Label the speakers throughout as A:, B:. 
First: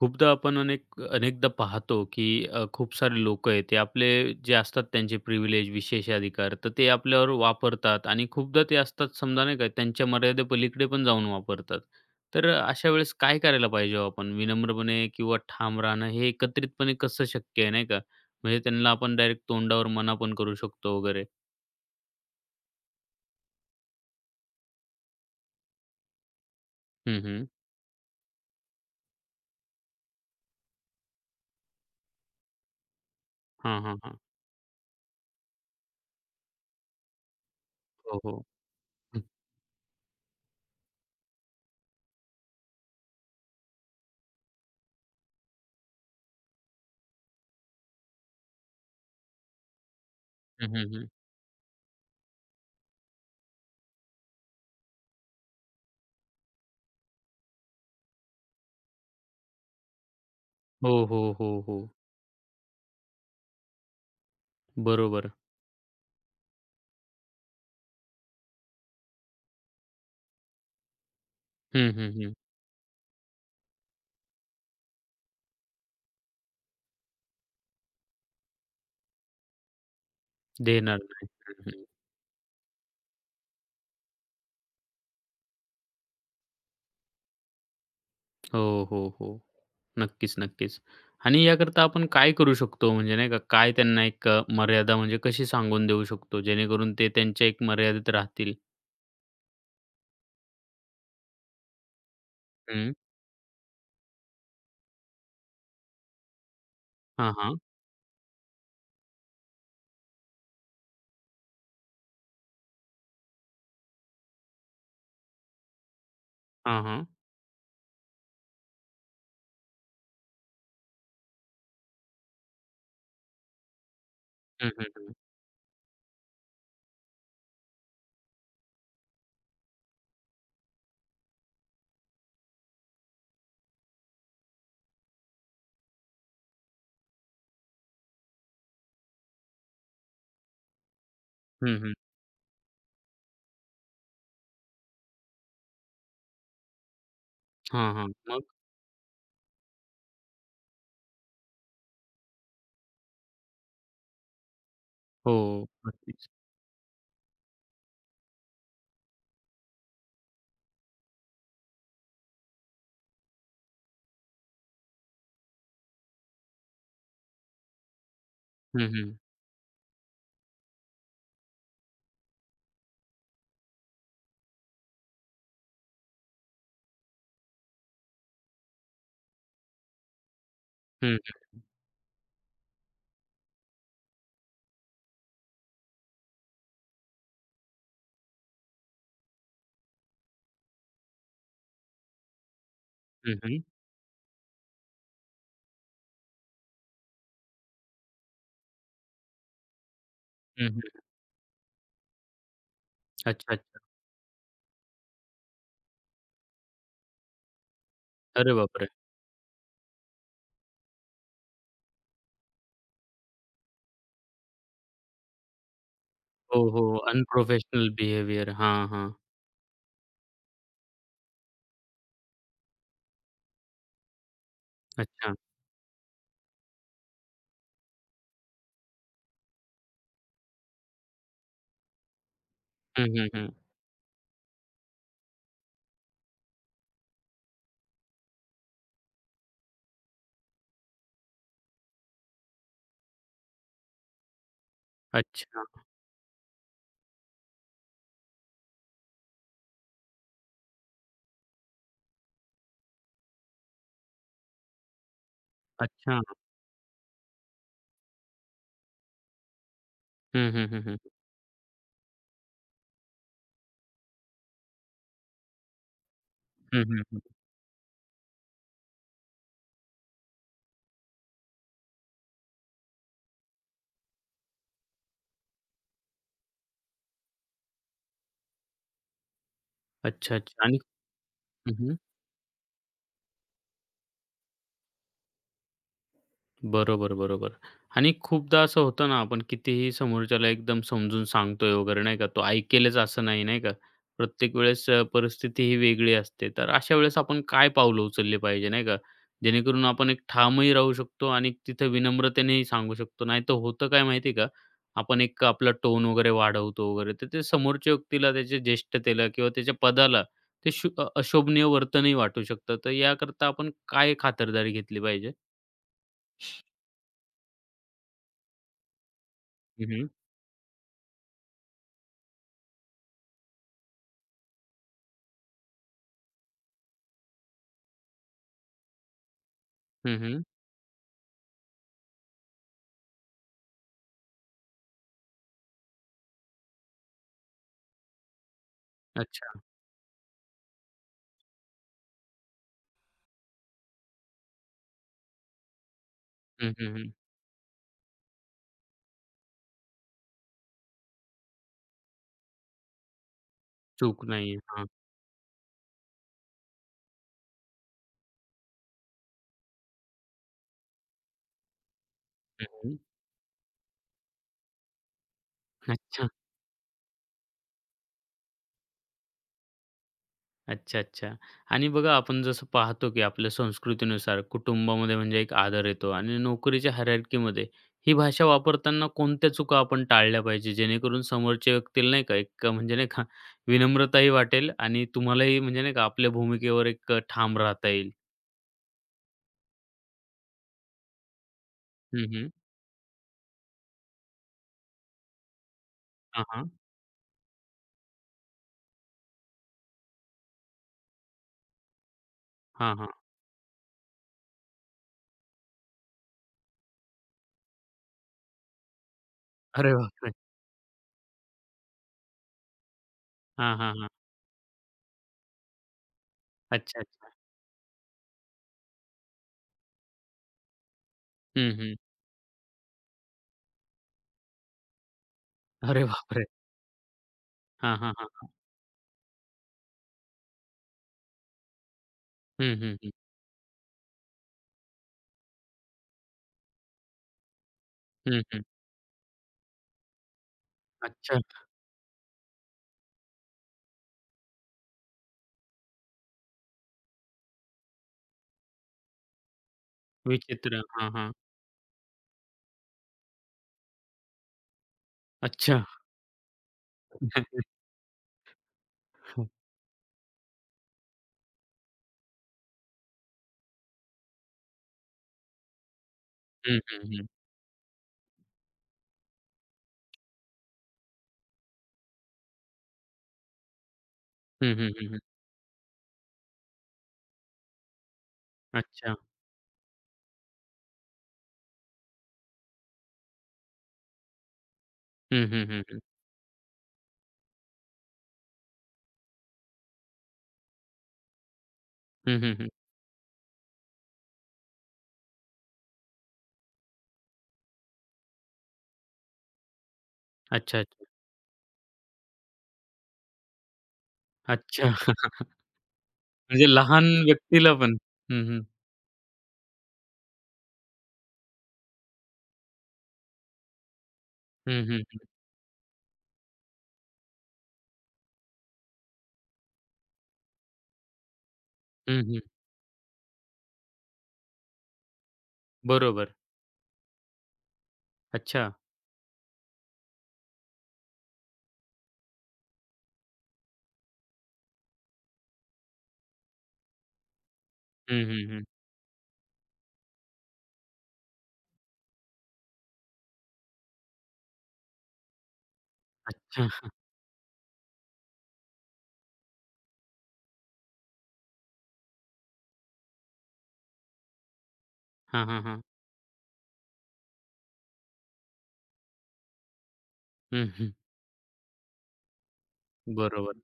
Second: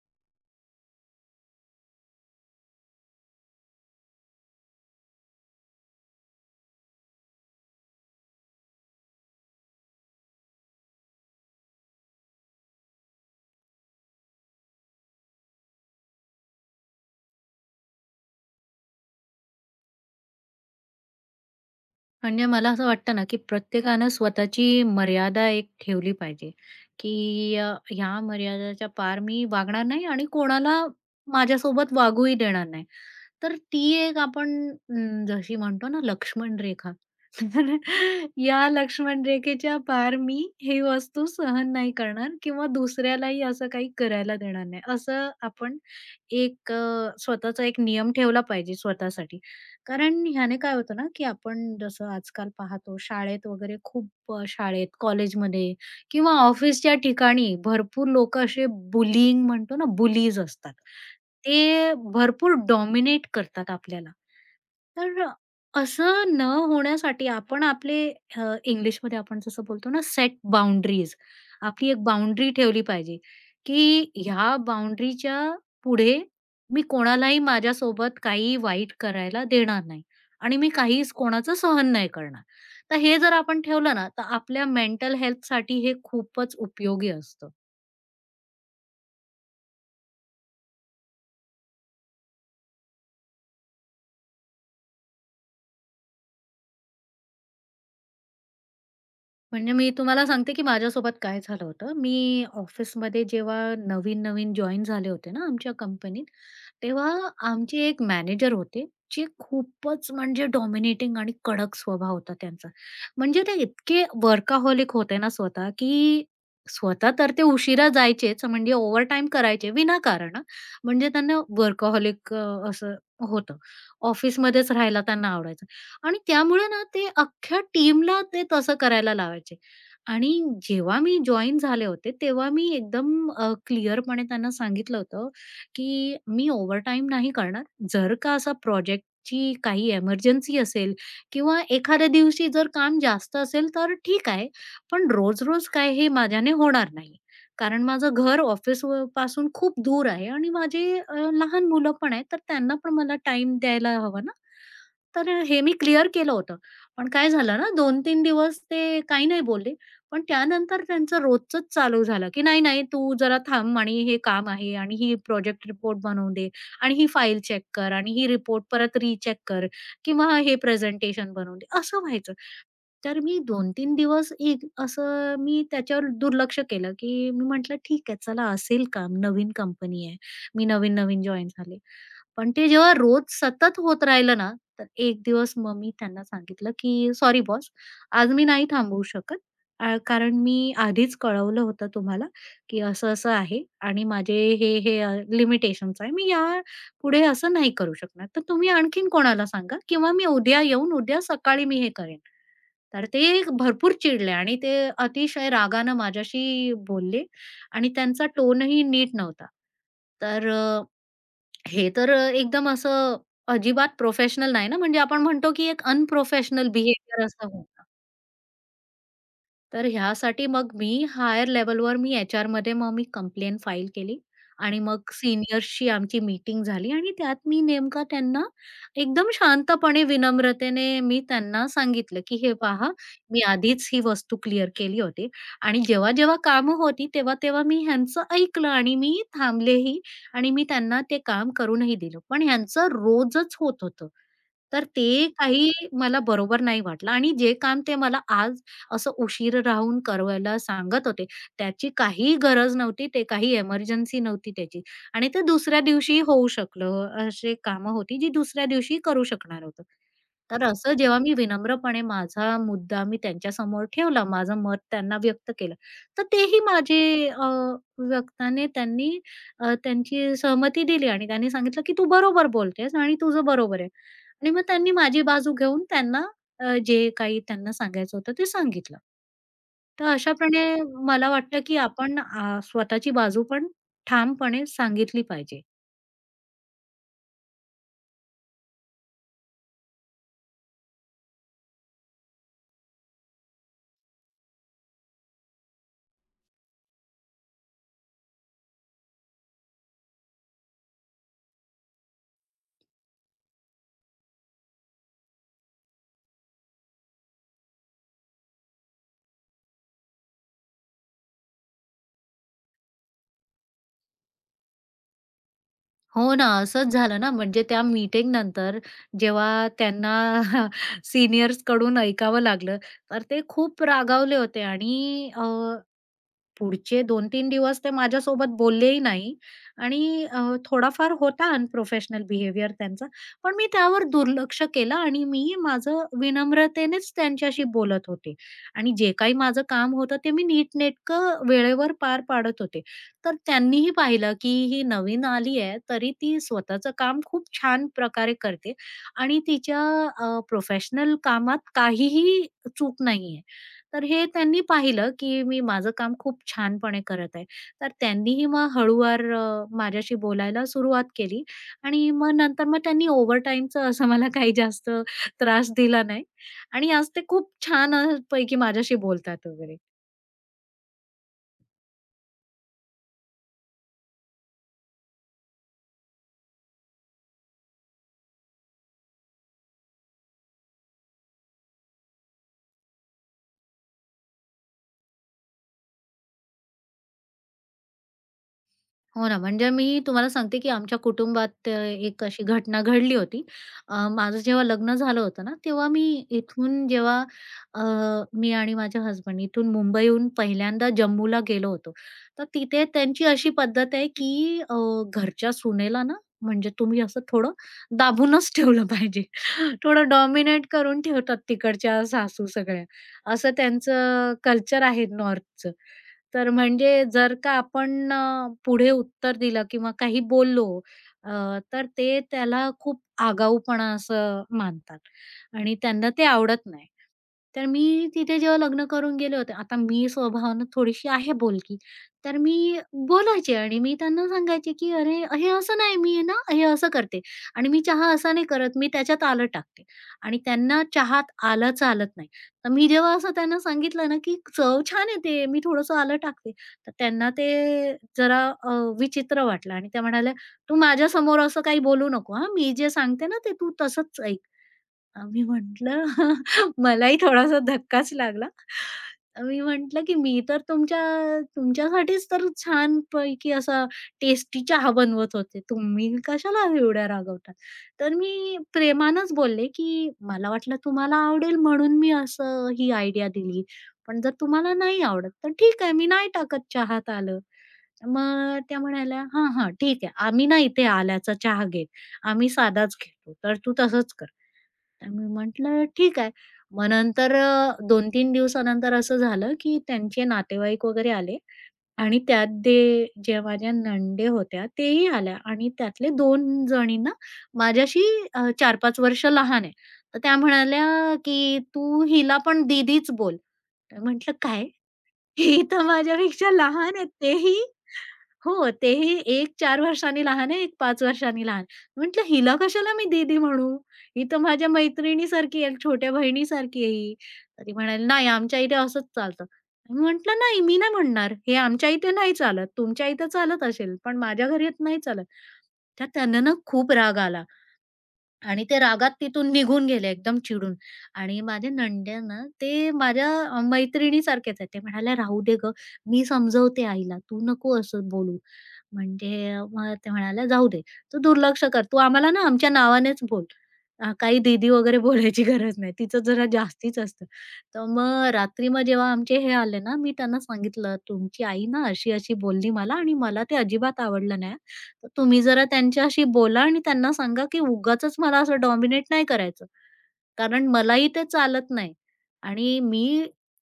A: खूपदा आपण अनेकदा पाहतो, की खूप सारे लोक आहेत, ते आपले जे असतात त्यांचे प्रिव्हिलेज, विशेष अधिकार, तर ते आपल्यावर वापरतात आणि खूपदा ते असतात समजा नाही का, त्यांच्या मर्यादेपलीकडे पण जाऊन वापरतात. तर अशा वेळेस काय करायला पाहिजे हो आपण? विनम्रपणे किंवा ठाम राहणं हे एकत्रितपणे कसं शक्य आहे, नाही का? म्हणजे त्यांना आपण डायरेक्ट तोंडावर मना पण करू शकतो वगैरे.
B: म्हणजे मला असं वाटतं ना, की प्रत्येकानं स्वतःची मर्यादा एक ठेवली पाहिजे,
A: हं, हं.
B: की ह्या मर्यादेच्या पार मी वागणार नाही आणि कोणाला माझ्यासोबत वागूही देणार नाही. तर
A: हां,
B: ती
A: हां, हां.
B: एक आपण जशी म्हणतो ना लक्ष्मण रेखा, तर
A: हो, हो.
B: या
A: हं,
B: लक्ष्मण रेखेच्या पार मी ही वस्तू सहन नाही करणार किंवा दुसऱ्यालाही असं काही करायला देणार नाही, असं आपण एक स्वतःचा एक नियम ठेवला पाहिजे स्वतःसाठी. कारण ह्याने काय
A: हं,
B: होतं ना,
A: हं,
B: की आपण जसं आजकाल पाहतो शाळेत वगैरे शाळेत, कॉलेजमध्ये किंवा ऑफिसच्या ठिकाणी भरपूर लोकं असे बुलिंग म्हणतो ना, बुलीज असतात.
A: हो, हो, हो, हो.
B: ते भरपूर डॉमिनेट करतात आपल्याला. तर
A: बरोबर.
B: असं न होण्यासाठी आपण इंग्लिशमध्ये आपण जसं बोलतो ना, सेट बाउंडरीज. आपली
A: हं,
B: एक
A: हं, हं.
B: बाउंडरी ठेवली पाहिजे, की ह्या बाउंडरीच्या पुढे मी कोणालाही माझ्यासोबत काही वाईट करायला देणार नाही आणि मी
A: देणार
B: काहीच
A: नाही.
B: कोणाचं सहन नाही करणार. तर हे जर आपण ठेवलं ना, तर आपल्या मेंटल हेल्थसाठी हे खूपच उपयोगी असतं.
A: हो, हो, हो. नक्कीच, नक्कीच. आणि याकरता आपण काय करू शकतो म्हणजे नाही का, काय त्यांना एक मर्यादा म्हणजे कशी सांगून देऊ शकतो, जेणेकरून ते त्यांच्या एक मर्यादेत राहतील?
B: म्हणजे मी तुम्हाला सांगते, की माझ्यासोबत काय झालं होतं. मी
A: हं.
B: ऑफिसमध्ये जेव्हा नवीन-नवीन जॉइन झाले होते ना आमच्या कंपनीत, तेव्हा
A: हां, हां.
B: आमचे एक मॅनेजर होते, जे खूपच म्हणजे डॉमिनेटिंग आणि कडक स्वभाव होता त्यांचा. म्हणजे ते इतके वर्काहॉलिक होते ना स्वतः, की
A: हां, हां.
B: स्वतः तर ते उशिरा जायचेच, म्हणजे ओव्हरटाईम करायचे विनाकारण हां. म्हणजे त्यांना वर्कहॉलिक असं होतं.
A: हं,
B: ऑफिसमध्येच
A: हं,
B: राहायला
A: हं.
B: त्यांना आवडायचं. आणि त्यामुळे ना ते अख्ख्या टीमला ते तसं करायला लावायचे. आणि जेव्हा मी जॉइन झाले होते, तेव्हा मी एकदम क्लिअरपणे त्यांना सांगितलं होतं, की मी ओव्हरटाईम नाही करणार. जर का असा प्रोजेक्टची काही एमर्जन्सी असेल किंवा
A: हं, हं.
B: एखाद्या दिवशी जर काम जास्त असेल, तर ठीक आहे. पण रोज-रोज काय हे माझ्याने होणार नाही. कारण
A: हां, हां.
B: माझं घर
A: मग?
B: ऑफिस पासून खूप दूर आहे आणि माझे लहान मुलं पण आहेत, तर त्यांना पण मला टाईम द्यायला हवा ना. तर हे
A: हो,
B: मी क्लिअर
A: नक्कीच.
B: केलं होतं. पण काय झालं ना दोन 3 दिवस ते काही नाही बोलले. पण त्यानंतर त्यांचं रोजचंच चालू झालं, की "नाही, नाही तू जरा थांब आणि हे काम आहे आणि ही प्रोजेक्ट रिपोर्ट बनवून दे आणि ही फाईल चेक कर आणि ही रिपोर्ट
A: हं,
B: परत
A: हं.
B: रीचेक कर किंवा हे प्रेझेंटेशन बनवून दे." असं व्हायचं. तर मी दोन 3 दिवस एक असं मी त्याच्यावर दुर्लक्ष केलं, की मी म्हटलं ठीक आहे चला असेल काम, नवीन कंपनी आहे. मी
A: हं,
B: नवीन-नवीन
A: हं,
B: जॉइन झाले. पण ते जेव्हा रोज सतत होत राहिलं ना, तर एक दिवस मग मी त्यांना सांगितलं, की "सॉरी बॉस, आज मी नाही थांबवू शकत. कारण मी आधीच कळवलं होतं तुम्हाला, की असं-असं
A: हं, हं.
B: आहे आणि माझे हे लिमिटेशन्स आहे. मी या पुढे असं नाही करू शकणार. तर तुम्ही आणखीन कोणाला सांगा किंवा मी उद्या
A: हं,
B: येऊन उद्या सकाळी मी हे करेन. तर ते
A: अच्छा, अच्छा.
B: भरपूर चिडले आणि ते अतिशय रागानं माझ्याशी बोलले आणि त्यांचा
A: अरे
B: टोनही
A: बापरे!
B: नीट नव्हता. तर अ, हे तर एकदम असं अजिबात प्रोफेशनल नाही ना, म्हणजे आपण म्हणतो की एक
A: हो,
B: अनप्रोफेशनल
A: हो.
B: बिहेवियर असं होतं.
A: Unprofessional behaviour. हां, हां.
B: तर ह्यासाठी मग मी हायर लेव्हलवर मी एचआरमध्ये मग मी कंप्लेंट फाईल केली आणि मग
A: अच्छा.
B: सीनियर्सची आमची मीटिंग झाली आणि त्यात मी नेमका त्यांना एकदम शांतपणे, विनम्रतेने मी त्यांना सांगितलं, की "हे पहा,
A: हं, हं,
B: मी
A: हं.
B: आधीच ही वस्तू क्लिअर केली होती आणि जेव्हा-जेव्हा कामं होती, तेव्हा-तेव्हा मी ह्यांचं ऐकलं आणि मी थांबलेही आणि मी त्यांना ते काम करूनही दिलं. पण ह्यांचं रोजच होत होतं. तर ते
A: अच्छा,
B: काही मला बरोबर नाही वाटलं आणि जे काम ते मला आज असं उशीर राहून करायला सांगत होते. त्याची काहीही गरज नव्हती. ते काही एमर्जन्सी नव्हती त्याची आणि ते दुसऱ्या
A: अच्छा.
B: दिवशीही होऊ शकलं. अशी कामं होती जी दुसऱ्या दिवशी करू शकणार होतो.
A: हं,
B: तर
A: हं, हं,
B: असं
A: हं.
B: जेव्हा मी विनम्रपणे माझा मुद्दा मी त्यांच्यासमोर ठेवला, माझं मत त्यांना व्यक्त केलं, तर तेही
A: हं, हं, हं.
B: व्यक्ताने त्यांनी त्यांची सहमती दिली आणि त्यांनी सांगितलं, की "तू बरोबर बोलतेस आणि तुझं बरोबर आहे." आणि मग त्यांनी माझी बाजू घेऊन त्यांना जे काही त्यांना सांगायचं होतं ते सांगितलं. तर
A: अच्छा,
B: अशाप्रणे
A: अच्छा. आणि
B: मला वाटतं
A: हं,
B: की
A: हं.
B: आपण स्वतःची बाजू पण ठामपणे सांगितली पाहिजे.
A: बरोबर, बरोबर. आणि खूपदा असं होतं ना, आपण कितीही समोरच्याला एकदम समजून सांगतोय वगैरे नाही का, तो ऐकेलच असं नाही, नाही का? प्रत्येक वेळेस परिस्थिती ही वेगळी असते. तर अशा वेळेस आपण काय पावलं उचलली पाहिजे, नाही का? जेणेकरून आपण एक ठामही राहू शकतो आणि तिथं विनम्रतेनेही सांगू शकतो. नाहीतर होतं काय माहिती का, आपण एक आपला टोन वगैरे वाढवतो वगैरे, तर ते समोरच्या व्यक्तीला, त्याच्या ज्येष्ठतेला किंवा त्याच्या पदाला ते अशोभनीय वर्तनही वाटू शकतं. तर याकरता आपण काय खातरदारी घेतली पाहिजे?
B: हो ना, असंच झालं ना म्हणजे त्या मीटिंग नंतर जेव्हा त्यांना सीनियर्सकडून ऐकावं लागलं, तर ते खूप रागावले होते आणि पुढचे दोन तीन दिवस ते माझ्यासोबत बोललेही नाही
A: हं,
B: आणि
A: हं.
B: थोडाफार होता अनप्रोफेशनल बिहेवियर त्यांचा. पण मी त्यावर दुर्लक्ष केलं आणि मी माझं विनम्रतेनेच त्यांच्याशी बोलत होते आणि जे काही
A: अच्छा.
B: माझं काम होतं ते मी नीटनेटकं वेळेवर पार पाडत होते. तर त्यांनीही पाहिलं, की ही नवीन आली आहे, तरी ती
A: हं,
B: स्वतःचं
A: हं, हं.
B: काम खूप छान प्रकारे करते आणि तिच्या प्रोफेशनल कामात काहीही चूक नाहीये. तर
A: चूक
B: हे
A: नाही आहे.
B: त्यांनी
A: हां.
B: पाहिलं, की मी माझं काम खूप छानपणे करत आहे. तर त्यांनीही मग हळूवार माझ्याशी बोलायला सुरुवात केली आणि मग
A: हं,
B: नंतर मग
A: हं.
B: त्यांनी ओव्हरटाईमचं असं मला काही जास्त त्रास दिला नाही
A: अच्छा.
B: आणि आज ते खूप छान पैकी माझ्याशी बोलतात वगैरे.
A: अच्छा, अच्छा. आणि बघा आपण जसं पाहतो, की आपल्या संस्कृतीनुसार कुटुंबामध्ये म्हणजे एक आदर येतो आणि नोकरीच्या हायरार्कीमध्ये ही भाषा वापरताना कोणत्या चुका आपण टाळल्या पाहिजे, जेणेकरून समोरच्या व्यक्तीला नाही का एक म्हणजे नाही का विनम्रताही वाटेल आणि तुम्हालाही म्हणजे नाही का आपल्या भूमिकेवर एक ठाम राहता येईल?
B: हो ना, म्हणजे मी तुम्हाला सांगते, की आमच्या कुटुंबात एक
A: हं,
B: अशी
A: हं.
B: घटना घडली होती. माझं जेव्हा लग्न झालं होतं ना, तेव्हा मी
A: हां, हां.
B: इथून जेव्हा अ, मी आणि माझ्या हसबंड इथून मुंबईहून पहिल्यांदा जम्मूला गेलो होतो. तर तिथे
A: हां, हां.
B: त्यांची अशी पद्धत आहे, की घरच्या सुनेला ना, म्हणजे तुम्ही असं थोडं दाबूनच ठेवलं पाहिजे.
A: अरे
B: थोडं
A: बापरे!
B: डॉमिनेट करून ठेवतात तिकडच्या सासू सगळ्या. असं
A: हां, हां, हां.
B: त्यांचं कल्चर आहे नॉर्थचं. तर
A: अच्छा,
B: म्हणजे
A: अच्छा.
B: जर का आपण पुढे उत्तर दिलं किंवा काही बोललो अ,
A: हं,
B: तर
A: हं.
B: ते त्याला खूप आगाऊपणा असं मानतात आणि
A: अरे
B: त्यांना ते
A: बापरे!
B: आवडत नाही. तर
A: हां,
B: मी
A: हां,
B: तिथे
A: हां.
B: जेव्हा लग्न करून गेले होते, आता मी स्वभावानं थोडीशी आहे बोलकी, तर
A: हं,
B: मी
A: हं, हं.
B: बोलायचे आणि मी त्यांना सांगायचे, की "अरे, हे असं नाही, मी आहे ना हे असं करते आणि मी चहा असा
A: हं,
B: नाही
A: हं.
B: करत, मी त्याच्यात आलं टाकते." आणि त्यांना चहात
A: अच्छा.
B: आलंच आलत नाही. मी जेव्हा असं त्यांना सांगितलं ना, की चव छान येते, मी थोडंसं आलं टाकते. तर त्यांना ते जरा अ, विचित्र वाटलं आणि त्या म्हणाल्या, "तू
A: विचित्र. हां, हां.
B: माझ्यासमोर असं काही बोलू नको हां, मी जे सांगते ना ते तू तसंच ऐक." मी
A: अच्छा.
B: म्हटलं मलाही थोडासा धक्काच लागला. मी म्हटलं, की "मी तर तुमच्यासाठीच तर छानपैकी असा टेस्टी चहा बनवत होते. तुम्ही कशाला
A: हं, हं,
B: एवढ्या
A: हं.
B: रागवता?" तर मी प्रेमानच बोलले, की "मला वाटलं तुम्हाला आवडेल म्हणून मी असं ही आयडिया दिली. पण जर तुम्हाला
A: हं, हं,
B: नाही
A: हं, हं.
B: आवडत तर ठीक आहे, मी नाही टाकत चहात आलं." मग त्या
A: अच्छा.
B: म्हणाल्या, "हां, हां, ठीक आहे. आम्ही ना इथे आल्याचा चहा घेत. आम्ही साधाच घेतो. तर तू तसंच कर." तर मी
A: हं, हं, हं,
B: म्हटलं
A: हं.
B: ठीक आहे. मग नंतर 2-3 दिवसानंतर असं झालं, की त्यांचे नातेवाईक वगैरे आले आणि
A: हं,
B: त्यात
A: हं, हं.
B: ते ज्या माझ्या नणंदे होत्या तेही आल्या आणि त्यातले 2 जणींना माझ्याशी 4-5 वर्ष लहान आहे. तर त्या
A: अच्छा, अच्छा.
B: म्हणाल्या, की "तू हिला पण दीदीच बोल." तर म्हटलं, "काय?
A: अच्छा.
B: ही तर माझ्यापेक्षा
A: म्हणजे
B: लहान
A: लहान
B: आहेत तेही."
A: व्यक्तीला पण. हं,
B: हो,
A: हं.
B: तेही एक चार वर्षांनी लहान आहे, एक पाच वर्षांनी लहान. म्हटलं हिला कशाला मी दीदी म्हणू? ही तर माझ्या
A: हं, हं.
B: मैत्रिणीसारखी आहे, छोट्या बहिणीसारखी आहे ही. तर ती म्हणाली, "नाही, आमच्या इथे असंच चालतं." मी म्हटलं, "नाही, मी नाही म्हणणार. हे आमच्या इथे
A: हं,
B: नाही
A: हं. हं.
B: चालत. तुमच्या इथे चालत असेल, पण माझ्या घरी नाही चालत." तर
A: बरोबर.
B: त्यांना ना खूप राग आला. आणि
A: अच्छा.
B: ते रागात तिथून निघून गेले एकदम चिडून आणि माझ्या नणंद्या ना, ते माझ्या मैत्रिणीसारखेच आहेत. ते म्हणाल्या, "राहू दे गं, मी समजवते आईला, तू नको असं
A: हं,
B: बोलू."
A: हं, हं.
B: म्हणजे मग ते म्हणाल्या, "जाऊ दे, तू दुर्लक्ष कर. तू आम्हाला ना आमच्या नावानेच बोल. काही दीदी वगैरे बोलायची गरज नाही." तिचं जरा
A: अच्छा.
B: जास्तीच असतं. तर मग रात्री मग जेव्हा आमचे हे आले ना, मी त्यांना सांगितलं, "तुमची आई ना अशी-अशी बोलली मला आणि मला ते अजिबात आवडलं नाही तर तुम्ही
A: हां, हां,
B: जरा
A: हां.
B: त्यांच्याशी बोला आणि त्यांना सांगा, की उगाचच मला असं डॉमिनेट नाही करायचं. कारण
A: हं, हं.
B: मलाही ते चालत नाही आणि मी
A: बरोबर.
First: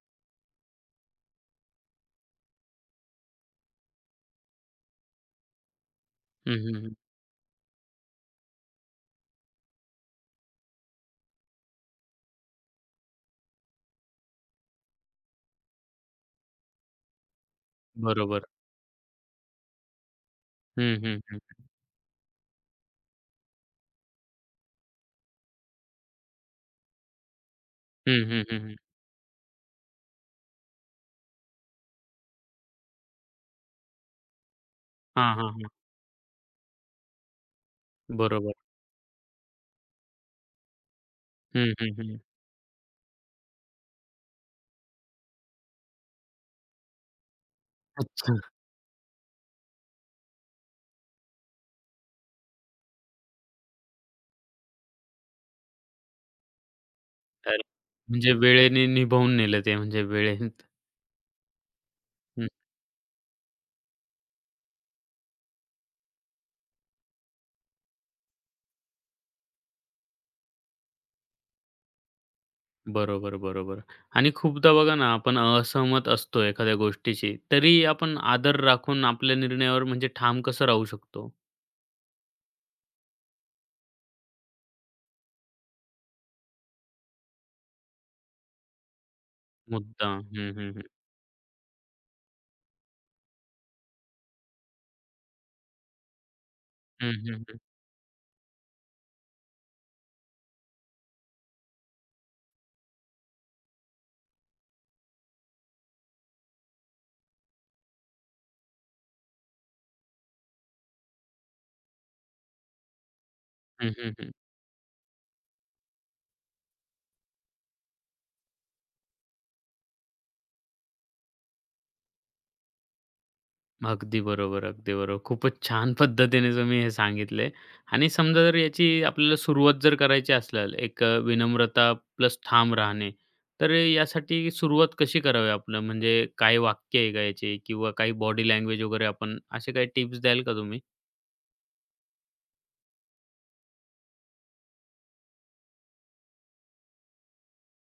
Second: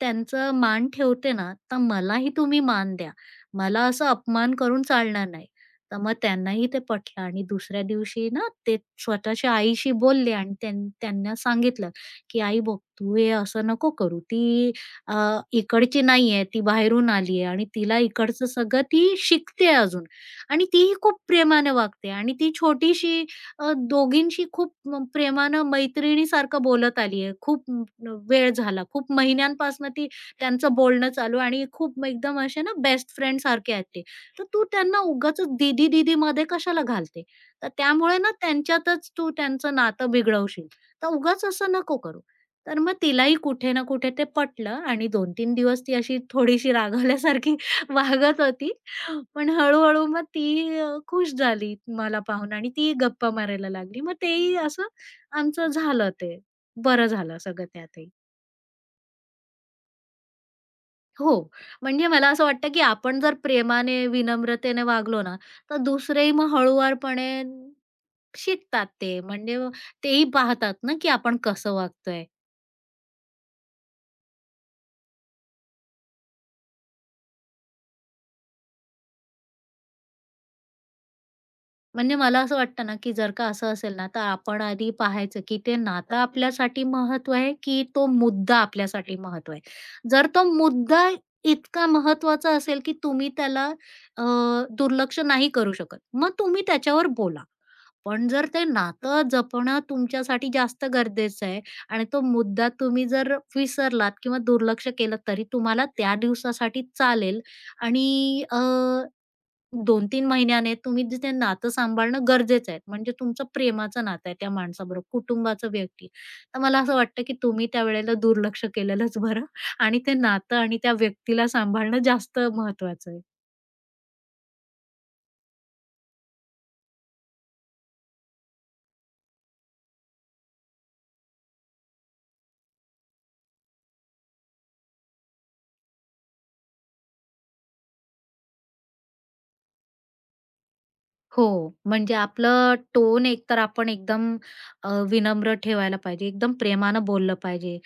B: त्यांचं मान ठेवते ना, तर मलाही तुम्ही मान द्या. मला असं अपमान करून चालणार नाही. तर मग
A: हं,
B: त्यांनाही
A: हं,
B: ते
A: हं.
B: पटलं आणि दुसऱ्या दिवशी ना ते स्वतःच्या आईशी बोलले आणि त्यांना सांगितलं, की "आई बघ, तू हे असं नको करू. ती अ, इकडची नाहीये, ती बाहेरून आलीये आणि तिला
A: बरोबर.
B: इकडचं सगळं ती शिकते अजून आणि तीही
A: हं,
B: खूप
A: हं, हं.
B: प्रेमाने वागते आणि ती छोटीशी दोघींशी खूप प्रेमानं मैत्रिणीसारखं बोलत आली आहे. खूप
A: हं, हं,
B: वेळ
A: हं, हं.
B: झाला. खूप महिन्यांपासनं ती त्यांचं बोलणं चालू आणि खूप एकदम असे ना बेस्ट फ्रेंडसारखे आहेत ते. तर तू त्यांना
A: हां,
B: उगाच
A: हां, हां.
B: दीदी-दीदीमध्ये कशाला घालते? तर त्यामुळे ना
A: बरोबर.
B: त्यांच्यातच तू त्यांचं नातं बिघडवशील. तर उगाच
A: हं,
B: असं
A: हं,
B: नको
A: हं.
B: करू. तर मग तिलाही कुठे ना कुठे ते पटलं आणि 2-3 दिवस ती अशी थोडीशी रागावल्यासारखी
A: अच्छा.
B: वागत होती. पण हळू-हळू मग ती खुश झाली मला पाहून आणि ती गप्पा मारायला लागली. मग तेही असं आमचं झालं ते. बरं झालं
A: तर
B: सगळं त्यातही.
A: म्हणजे वेळेने निभावून नेलं ते म्हणजे वेळेत.
B: हो, म्हणजे मला असं वाटतं, की आपण जर प्रेमाने, विनम्रतेने वागलो ना, तर दुसरेही मग हळुवारपणे शिकतात ते. म्हणजे तेही पाहतात ना, की आपण कसं वागतोय.
A: बरोबर, बरोबर. आणि खूपदा बघा ना, आपण असहमत असतो एखाद्या गोष्टीशी, तरी आपण आदर राखून आपल्या निर्णयावर म्हणजे ठाम कसं राहू शकतो?
B: म्हणजे मला असं वाटतं ना, की जर का असं असेल ना, तर आपण आधी पाहायचं, की ते नातं आपल्यासाठी महत्व आहे, की तो मुद्दा आपल्यासाठी महत्व आहे.
A: मुद्दाम.
B: जर तो
A: हं, हं, हं.
B: मुद्दा इतका महत्वाचा असेल, की तुम्ही त्याला अ, दुर्लक्ष नाही करू शकत, मग तुम्ही त्याच्यावर
A: हं, हं,
B: बोला.
A: हं.
B: पण जर ते नातं जपणं तुमच्यासाठी जास्त गरजेचं आहे आणि तो मुद्दा तुम्ही जर विसरलात किंवा दुर्लक्ष केलं, तरी तुम्हाला त्या दिवसासाठी चालेल आणि 2-3 महिन्याने तुम्ही ते नातं सांभाळणं गरजेचं आहे. म्हणजे तुमचं
A: हं,
B: प्रेमाचं
A: हं,
B: नातं
A: हं.
B: आहे त्या माणसाबरोबर, कुटुंबाचं व्यक्ती. तर मला असं वाटतं, की तुम्ही त्यावेळेला दुर्लक्ष केलेलंच बरं आणि ते नातं आणि त्या व्यक्तीला सांभाळणं जास्त महत्वाचं आहे.
A: अगदी बरोबर, अगदी बरोबर. खूपच छान पद्धतीने तुम्ही हे सांगितले आणि समजा जर याची आपल्याला सुरुवात जर करायची असेल, एक विनम्रता प्लस ठाम राहणे, तर यासाठी सुरुवात कशी करावी आपलं? म्हणजे काही वाक्य आहे का याची किंवा काही बॉडी लँग्वेज वगैरे आपण असे काही टिप्स द्याल का तुम्ही?
B: हो, म्हणजे आपलं टोन एकतर आपण एकदम विनम्र ठेवायला पाहिजे, एकदम प्रेमानं बोललं पाहिजे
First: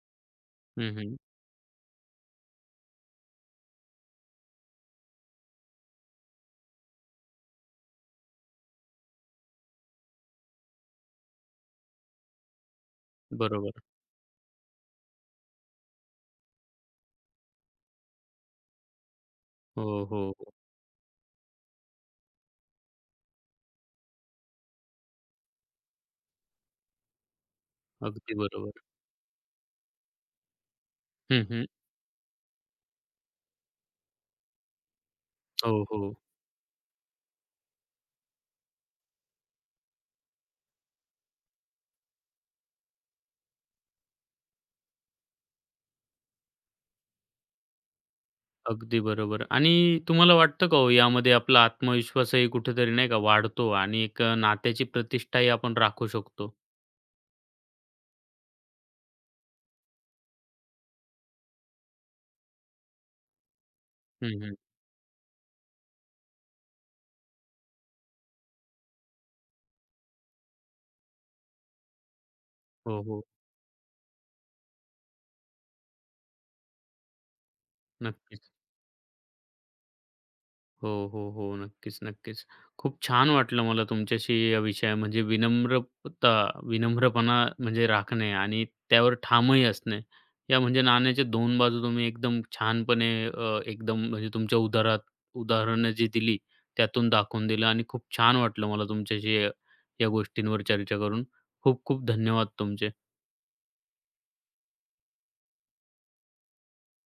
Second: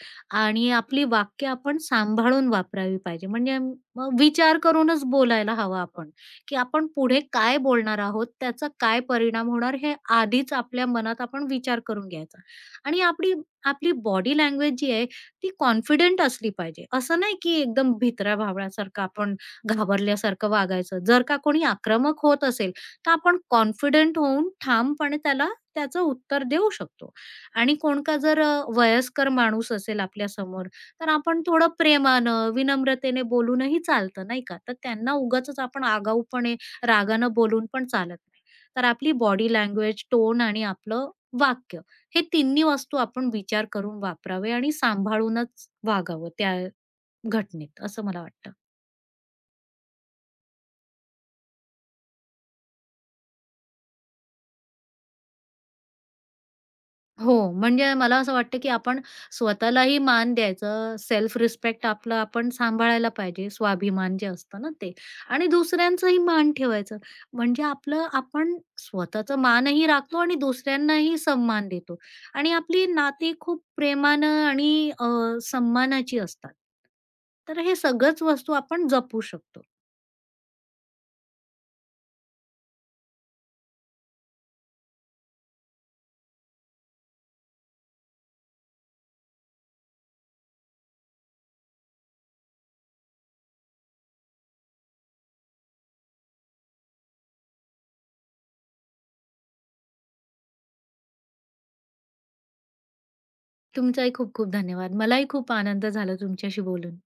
B: आणि
A: हं,
B: आपली
A: हं.
B: वाक्य आपण सांभाळून वापरावी पाहिजे. म्हणजे मग विचार करूनच बोलायला हवं आपण, की आपण पुढे काय बोलणार आहोत, त्याचा काय परिणाम होणार हे आधीच आपल्या मनात आपण विचार करून घ्यायचा आणि आपली
A: बरोबर.
B: आपली बॉडी लँग्वेज जी आहे ती कॉन्फिडंट असली पाहिजे. असं नाही की एकदम भित्र्या भावळ्यासारखं आपण
A: हो, हो,
B: घाबरल्यासारखं
A: हो.
B: वागायचं. जर का कोणी आक्रमक होत असेल तर आपण कॉन्फिडंट होऊन ठामपणे त्याला त्याचं उत्तर देऊ शकतो. आणि कोण का
A: अगदी
B: जर
A: बरोबर.
B: वयस्कर माणूस असेल आपल्यासमोर, तर आपण
A: हं, हं.
B: थोडं प्रेमानं, विनम्रतेने बोलूनही चालतं, नाही का? तर त्यांना उगाच
A: हो,
B: आपण
A: हो.
B: आगाऊपणे, रागानं बोलून पण चालत नाही. तर आपली बॉडी लँग्वेज, टोन आणि आपलं वाक्य हे तिन्ही वस्तू आपण विचार करून वापरावे आणि सांभाळूनच वागावं त्या घटनेत, असं मला वाटतं.
A: अगदी बरोबर. आणि तुम्हाला वाटतं का हो, यामध्ये आपला आत्मविश्वासही कुठेतरी नाही का वाढतो आणि एक नात्याची प्रतिष्ठाही आपण राखू शकतो?
B: हो, म्हणजे मला असं वाटतं, की आपण स्वतःलाही मान द्यायचं, सेल्फ रिस्पेक्ट आपलं आपण सांभाळायला पाहिजे, स्वाभिमान जे
A: हं, हं.
B: असतं ना ते आणि दुसऱ्यांचंही मान ठेवायचं. म्हणजे आपलं आपण स्वतःचा मानही राखतो आणि दुसऱ्यांनाही सन्मान देतो आणि आपली
A: हो, हो.
B: नाती खूप प्रेमानं आणि सन्मानाची असतात. तर हे सगळंच
A: नक्कीच.
B: वस्तू आपण जपू शकतो.
A: हो, हो, हो. नक्कीच, नक्कीच. खूप छान वाटलं मला तुमच्याशी या विषया म्हणजे विनम्रता विनम्रपणा म्हणजे राखणे आणि त्यावर ठामही असणे. या म्हणजे नाण्याच्या 2 बाजू तुम्ही एकदम छानपणे एकदम म्हणजे तुमच्या उदाहरात उदाहरणं जी दिली त्यातून दाखवून दिलं आणि खूप छान वाटलं मला तुमच्याशी या या गोष्टींवर चर्चा करून. खूप खूप धन्यवाद तुमचे.
B: तुमचाही खूप खूप धन्यवाद. मलाही खूप आनंद झाला तुमच्याशी बोलून.